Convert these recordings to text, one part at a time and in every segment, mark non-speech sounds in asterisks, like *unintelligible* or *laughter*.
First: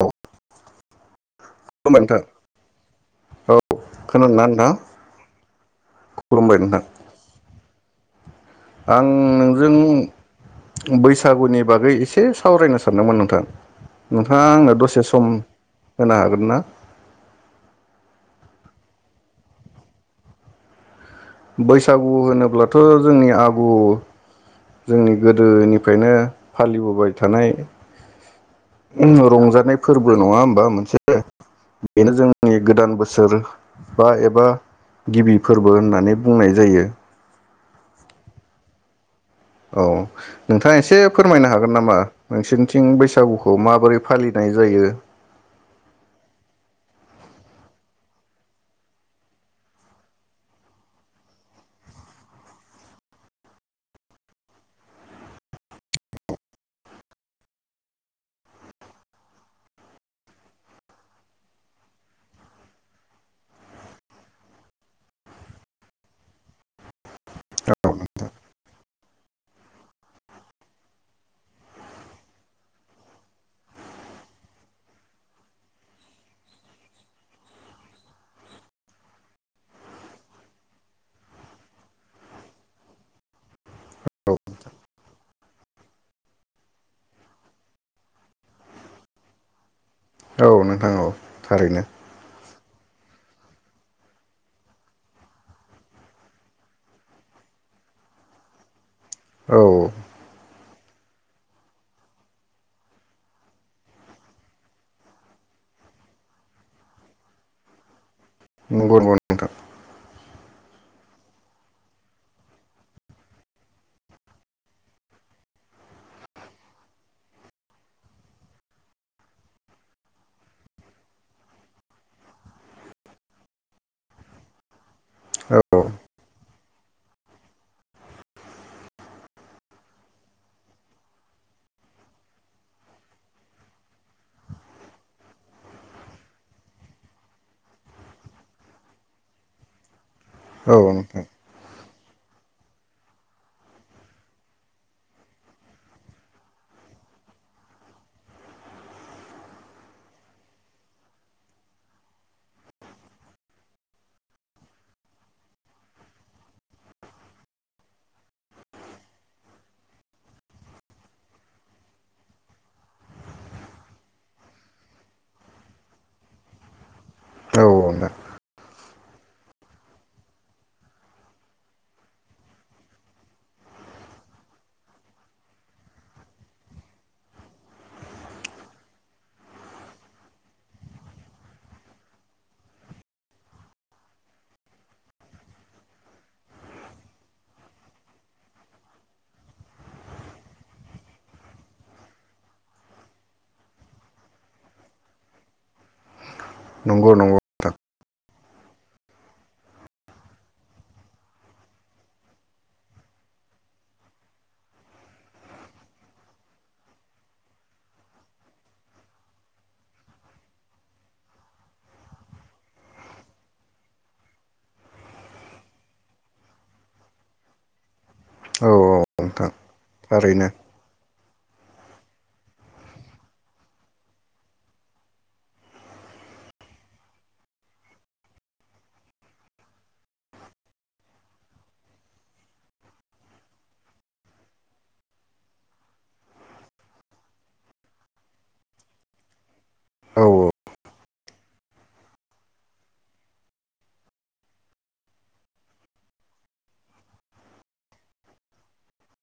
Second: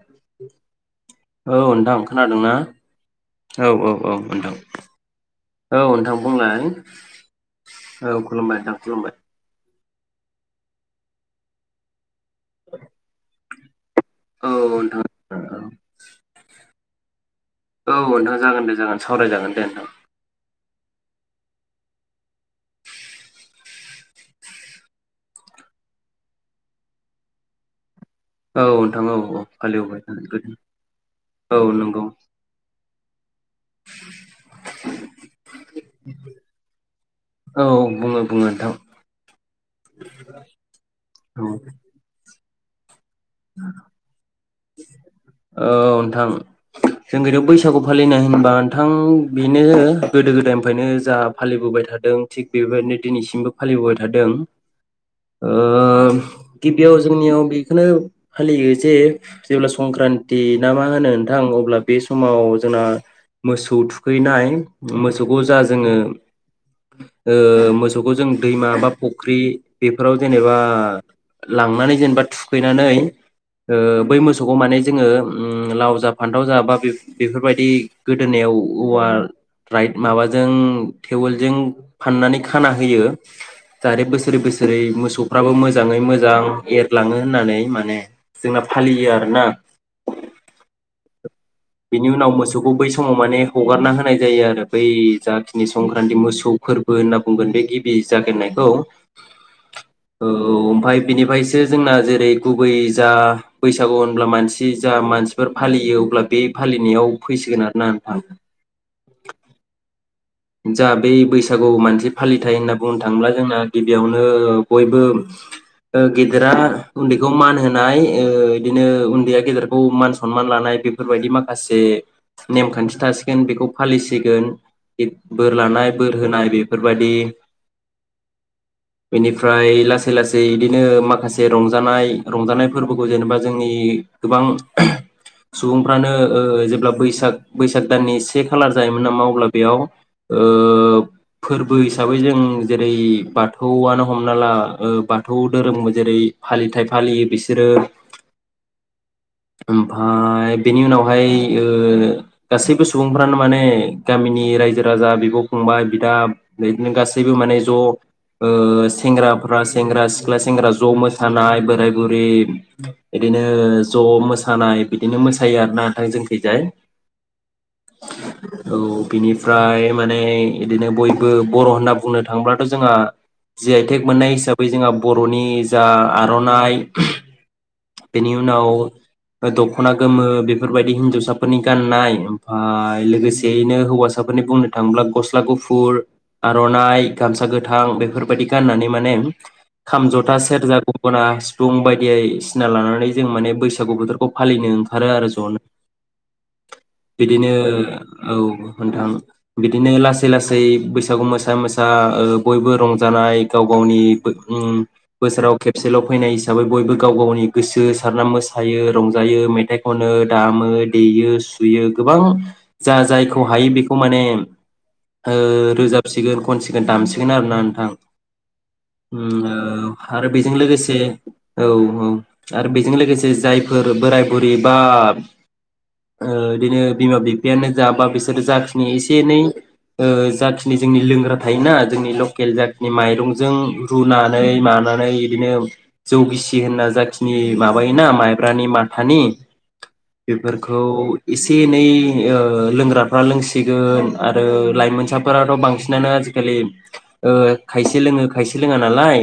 औ औ नोंथां खोनादोंना औ औ औ नोंथां औ नोंथां खुलुमबाय बुंलाय नोंथां औ खुलुमबाय नोंथां आं खुलुमबाय नोंजों बैसागुनि बागै एसे एसे सावरायनो सानदोंमोन नोंथां नोंथाङा आंनो औ दसे सम नोंथां औ होनो हागोन ना औ नोंथां जागोन दे जागोन सावरायजागोन दे नोंथां बैसागु होनोब्लाथ' जोंनि आगु जोंनि गोदोनिफ्रायनो फालिबोबाय थानाय नोंथां औ नोंथां औ रंजानाय हालेवबाय फोरबो थानाय नङा गोदो होमबा मोनसे औ नंगौ बेनो जोंनि गोदान बोसोर बा एबा गिबि फोरबो होननानै बुंनाय जायो औ बुङो बुङो नोंथां औ नोंथाङा एसे फोरमायनो औ हागोन नामा नोंसिनि थिं बैसागु बैसागुखौ माबोरै फालिनाय जायो जों गोदोयाव बैसागु फालिनाय होनबा नोंथां बेनो गोदो गोदायनिफ्रायनो जा फालिबोबाय थादों थिग बेबायदिनो दिनैसिमबो फालिबोबाय थादों गिबियाव जोंनियाव बेखौनो फालियो जे जेब्ला संक्रान्ति ना मा होनो नोंथां अब्ला बे समाव जोंना मोसौ थुखैनाय मोसौखौ जा जोङो ओ मोसौखौ जों दैमा बा फुख्रि बेफोराव जेनेबा लांनानै जेनेबा थुखैनानै ओ बै मोसौखौ माने जोङो लाव जा फानथाव जा बा बेफोरबायदि गोदोनायाव औवा राइट माबाजों थेवेलजों फाननानै खाना होयो जाहाथे औ बोसोरै बोसोरै मोसौफ्राबो मोजाङै मोजां एरलाङो होननानै माने जोंना फालियो आरोना औ नोंथां औ थारैनो बिनि उनाव मोसौ मोसौखौ बै समाव माने हगारना होनाय जायो आरो बै जाखिनि संक्रान्ति मोसौ फोरबो होनना बुंगोन बे गिबि जागायनायखौ औ ओ ओमफाय बिनिफ्रायसो जोंना जेरै गुबै जा बैसागु होनब्ला मानसि जा मानसिफोर फालियो अब्ला बे फालिनायाव फैसिगोन आरो ना नोंथां नंगौ नंगौ नोंथां जा बै बैसागु मानसि फालिथाय होनना बुंनो थाङोब्ला जोंना गिबियावनो बयबो ओ गेदेरा उनदैखौ मान होनाय बिदिनो उनदैया गेदेरखौ मान सनमान लानाय बेफोरबायदि माखासे नेमखानथि थासिगोन बेखौ फालिसिगोन बोर औ लानाय बोर होनाय बेफोरबायदि बेनिफ्राय लासै लासै बिदिनो माखासे रंजानाय रंजानाय फोरबोखौ जेनेबा जोंनि गोबां सुबुंफ्रानो जेब्ला बैसाग बैसाग दाननि से खालार जायोमोन नामा अब्ला बेयाव ओ औ औ नोंथां फोरबो हिसाबै जों जेरै बाथौआनो हमना ला ओ बाथौ दोहोरोम जेरै फालिथायाइ फालियो बिसोरो ओमफाय बेनि उनावहाय ओ गासैबो सुबुंफ्रानो माने गामिनि रायजो राजा बिब' फंबाय बिदा बिदिनो गासैबो माने ज' ओ सेंग्राफ्रा सेंग्रा सिख्ला सेंग्रा ज' मोसानाय बोराय बुरि बिदिनो ज' मोसानाय बिदिनो मोसायो आर नोंथां जों खैजाय औ नोंथां औ बिनि ओमफ्राय माने इदिनो बयबो बर' होनना बुंनो थाङोब्लाथ' जोंहा जि आइ टेक मोननाय हिसाबै जोंहा बर'नि जा आर'नाइ बेनि उनाव दख'ना गोमो बेफोरबायदि हिनजावसाफोरनि गाननाय ओमफाय लोगोसेयैनो हौवासाफोरनि बुंनो थाङोब्ला गस्ला गुफुर आर'नाइ गामसा गोथां बेफोरबायदि गाननानै माने खाम ज'था सेरजा गंगना सिफुं बायदियै बायदिसिना लानानै जों माने बैसागु बोथोरखौ फालिनो ओंखारो आरो ज'नो नंगौ नंगौ बिदिनो नोंथां औ नोंथां बिदिनो लासै लासै बैसागु मोसा मोसा बयबो रंजानाय गाव गावनि बोसोराव खेबसेल' फैनाय हिसाबै बयबो गाव गावनि गोसो सारना मोसायो रंजायो मेथाइ खनो दामो देयो सुयो गोबां जा जायखौ हायो बेखौ माने रोजाबसिगोन खनसिगोन दामसिगोन आरोना नोंथां औ नोंथां ओम आरो थारैनो बेजों लोगोसे औ औ आरो बेजों लोगोसे जायफोर बोराय बुरि बा बिदिनो बिमा बिफायानो जाबा बिसोरो जाखिनि एसे एनै जाखिनि जोंनि लोंग्रा थायोना जोंनि लकेल जाखिनि माइरंजों रुनानै मानानै बिदिनो जौगिसि होनना जाखि नि माबायोना माइब्रानि माथानि औ औ बेफोरखौ एसे एनै लोंग्राफ्रा लोंसिगोन आरो लाइमोनसाफोराथ' बांसिनानो आजिखालि खायसे लोङो खायसे लोङा नालाय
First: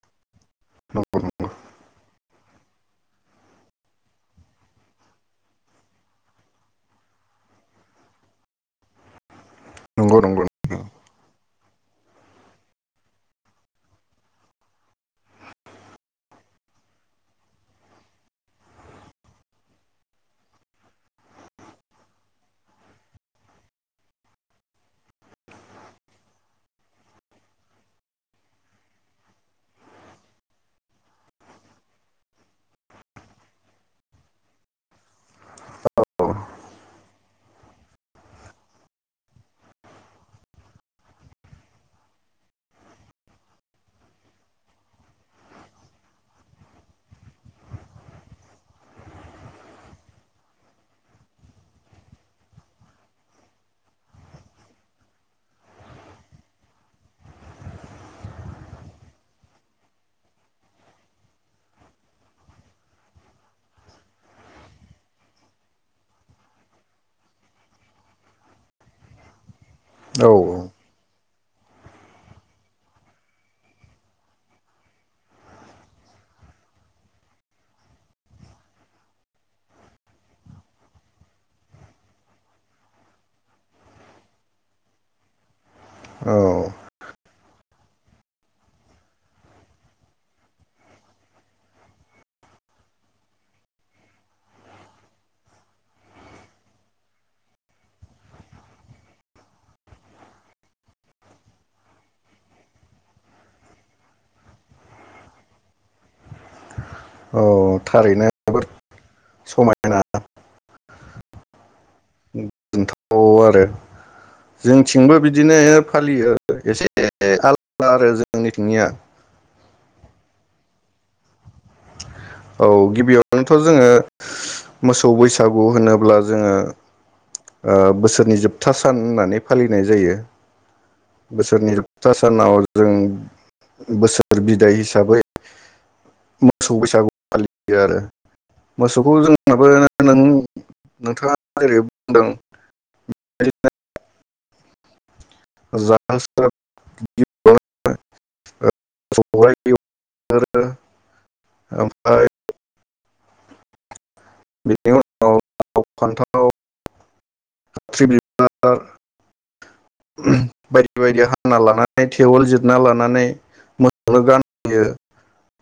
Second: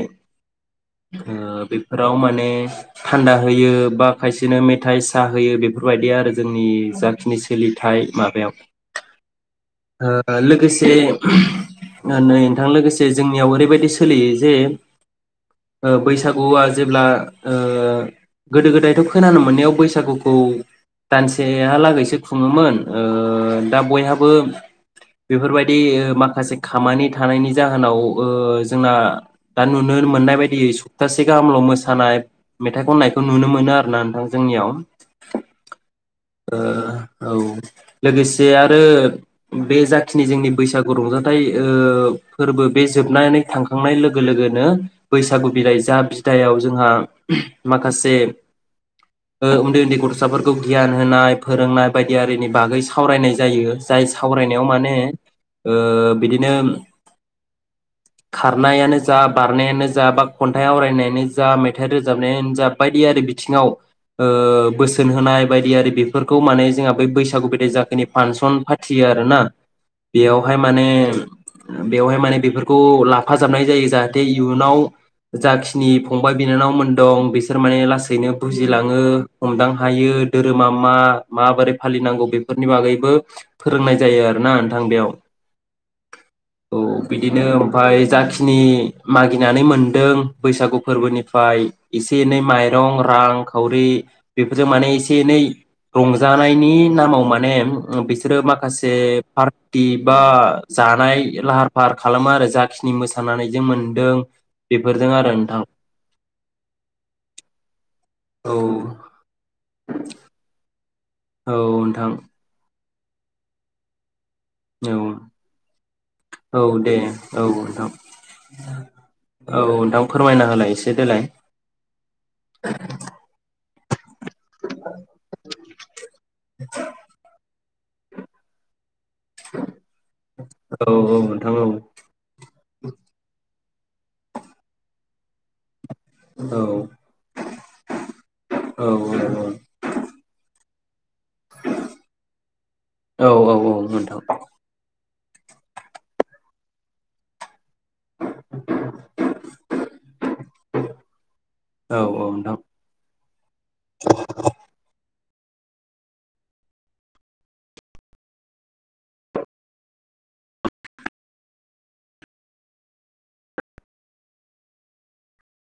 बेफोराव माने थान्दा होयो बा खायसेनो मेथाइ साहा होयो बेफोरबायदि आरो जोंनि जाखिनि सोलिथाय माबायाव नंगौ नंगौ लोगोसे नै नोंथां लोगोसे जोंनियाव ओरैबायदि सोलियो जे बैसागुआ जेब्ला ओ ओ गोदो गोदायथ' खोनानो मोननायाव बैसागुखौ दानसेहालागैसो खुङोमोन ओ दा बयहाबो बेफोरबायदि माखासे खामानि थानायनि जाहोनाव ओ जोंना दा नुनो मोननाय बादियै सप्तासे गाहामल' मोसानाय मेथाइ खननायखौ नुनो मोनो आरो ना नोंथां जोंनियाव औ ओ औ लोगोसे आरो बे जाखिनि जोंनि बैसागु रंजाथाइ फोरबो बे जोबनानै थांखांनाय लोगो लोगोनो बैसागु बिदाय जा बिदायाव जोंहा माखासे उन्दै उन्दै गथ'साफोरखौ गियान होनाय फोरोंनाय बायदिनि बागै सावरायनाय जायो जाय सावरायनायाव माने ओ बिदिनो खारनायानो जा बारनायानो जा बा खन्थाइ आवरायनायानो जा मेथाइ रोजाब जाबायानो जा बायदि‌ आरि बिथिङाव ओ बोसोन होनाय बायदि आरो बेफोरखौ माने जोंहा बै बैसागु बिदाइ जाखिनि फांसन फाथियो आरोना औ बेयावहाय माने बेवहाय माने बेफोरखौ लाफाजाबनाय जायो जाहाथे इयुनाव जाखिनि फंबाय बिनानाव मोन दं बिसोर माने लासैनो बुजिलाङो हमदां हायो धोरोमा मा माबोरै फालिनांगौ बेफोरनि बागैबो फोरोंनाय जायो आरोना नोंथां बेयाव औ ओ बिदिनो ओमफ्राय जाखिनि मागिनानै मोनदों बैसागु फोरबोनिफ्राय एसे एनै माइरं रां खावरि बेफोरजों माने एसे एनै रंजानायनि नामाव माने बिसोरो माखासे पार्टि बा जानाय लाहार फाहार खालामो आरो जाखिनि मोसानानैजों मोनदों बेफोरजों आरो नोंथां औ थारैनो औ जोबोर समायना *inaudible* औ नोंथां औ आरो औ जोंथिंबो बिदिनो फालियो औ एसे दे औ नोंथां आलादा आरो जोंनिथिंनिया औ नोंथां फोरमायना होलाय एसे देलाय औ गिबियावनोथ' जोङो मोसौ बैसागु होनोब्ला जोङो ओ बोसोरनि जोबथा सान होननानै फालिनाय जायो औ औ नोंथां औ बोसोरनि जोबथा सानाव जों बोसोर बिदाइ हिसाबै मोसौ बैसागु फालियो आरो औ मोसौखौ जोंनाबो नों *inaudible* जेरै बुंदों औ औ औ नोंथां *unintelligible* *inaudible* औ औ ओमफ्राय नोंथां *inaudible* बेनि उनाव लाव फान्थाव खाथ्रि बिबार बायदि बायदि हाना लानानै थेवल जिरना लानानै मोसौनो गानहोयो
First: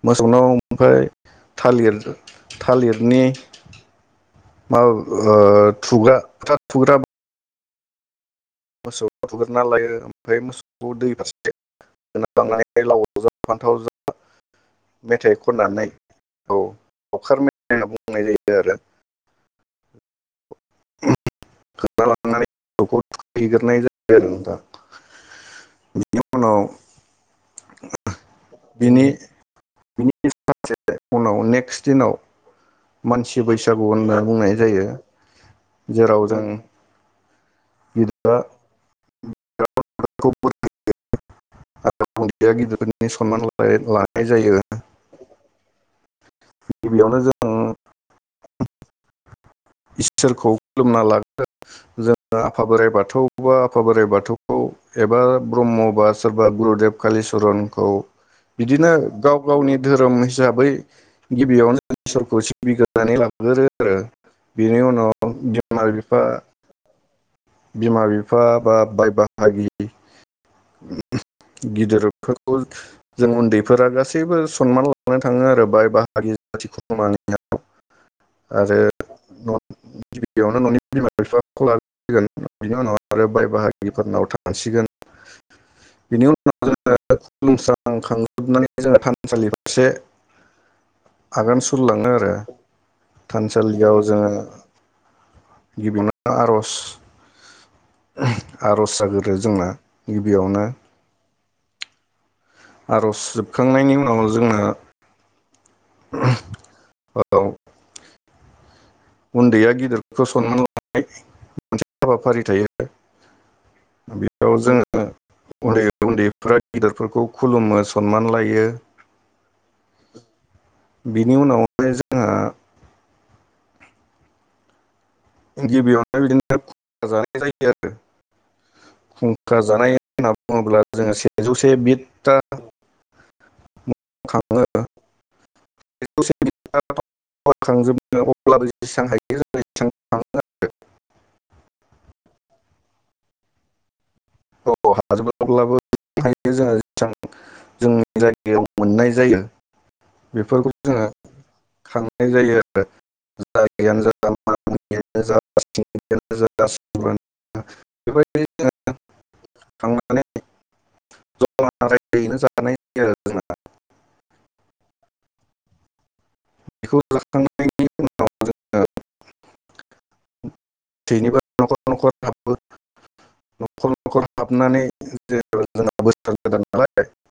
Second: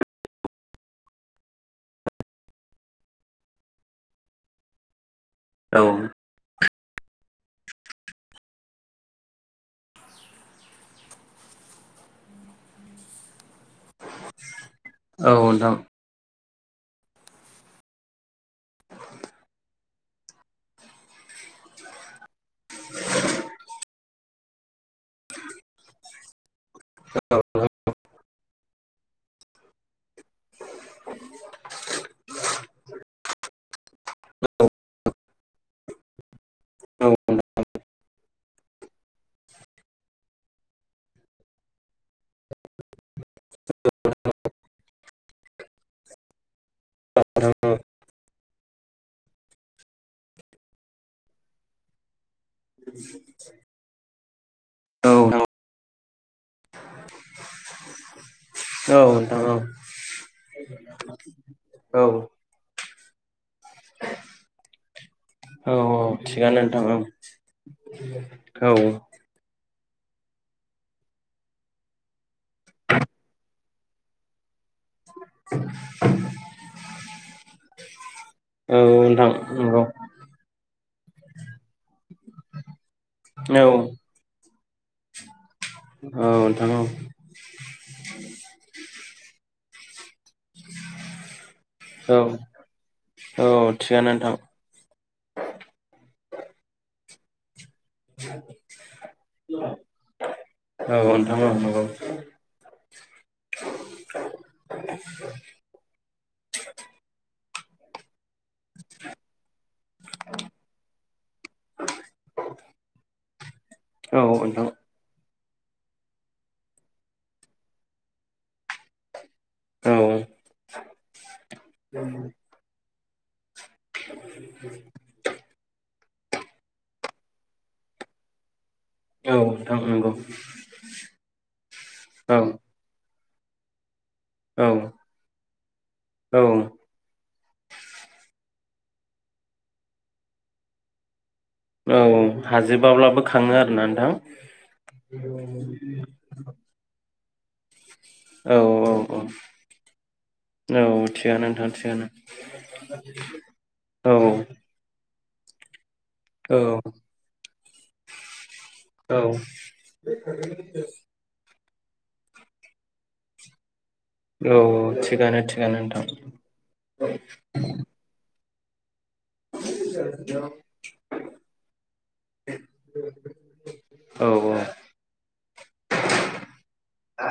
मोसौनाव ओमफ्राय थालिर थालिरनि *inaudible* *unintelligible* ओ औ थुग्रा *unintelligible* मोसौ थुग्रोना लायो ओमफ्राय मोसौखौ दै फारसे लांनानै लावजों फान्थावजों औ मेथाइ नोंथां खननानै औ अखार मेथाइ होनना बुंनाय जायो आरो। *unintelligible* *unintelligible* बिनि उनाव बिनि बि सो माखासे उनाव नेकस्ट दिनाव मानसि बैसाग गु होनना बुंनाय जायो। जेराव जों औ गिदिरा खौ आरोबाव उन्दैया गिदिरनि सनमान ला लानाय जायो। गिबियावनो जों इसोरखौ खुलुमना लागोन जों आफा बोराइ बाथौ बा आफा बोराइ बाथौ औ औ एबा ब्रह्म बा सोरबा गुरुदेब कालिचरनखौ बिदिनो गाव नोंथां औ गावनि धोरोम हिसाबै गिबियावनो जों औ इसोरखौ सिबिगोन नानै *unintelligible* आरो बेनि उनाव औ औ थिगानो नोंथां औ। बिमा-बिफा बा बाय बाहागि *unintelligible* गिदिरफोरखौ जों उन्दैफोरा गासैबो सनमान लानो थांङो आरो बाय बाहारि जाथि खुरानाव औ आरो नोंथां नंगौ गिबियावनो न'नि बिमा बिफाखौ ला बिनि उनाव आरो बाय औ बाहागिफोरनाव थां थांसिगोन बेनि उनाव नोंथां जोंङो खुलुमस्राखांनानै जोङो थानसालि फारसे आगान सुरलाङो औ आरो औ थानसालियाव थिगानो जोंङो नोंथां गिबियावनो आ आर'ज आर'ज जाग्रोयो जोंना गिबियावनो नंगौ नंगौ आर'ज जोबखांनायनि उनाव जोंना *unintelligible* औ उन्दैया गिदिरखौ सनमान लानाय मोनसे हाबाफारि थायो। औ बेयाव ओनथां। जोङो उन्दै उन्दैफोरा गेदिरफोरखौ खुलुमो सनमान लायो बिनि उनावहाय जोंहा *inaudible* गिबियावनो बिदिनो खुंखा जानाय जायो आरो। खुंखा जानाय होनना बुङोब्ला जोङो सेजौसे औ बिथथा औ सेजौसे औ बिदथा *unintelligible* *unintelligible* औ औ हाजोबबाब्लाबो खाङो आरो ना नोंथां। औ हाजोब्लाब्लाबो *unintelligible* जों औ जायगायाव औ मोननाय जायो औ बेफोरखौ औ जोङो थिगानो नोंथां थिगानो खांनाय जायो आरो औ औ *unintelligible* *unintelligible* *unintelligible* औ खांनानै *unintelligible* औ थिगानो थिगानो बेखौ नोंथां। जाखांनायनि *unintelligible* *unintelligible* *unintelligible* नखर नखर हाबबो न'खर न'खर औ औ हाबनानै *unintelligible* *unintelligible*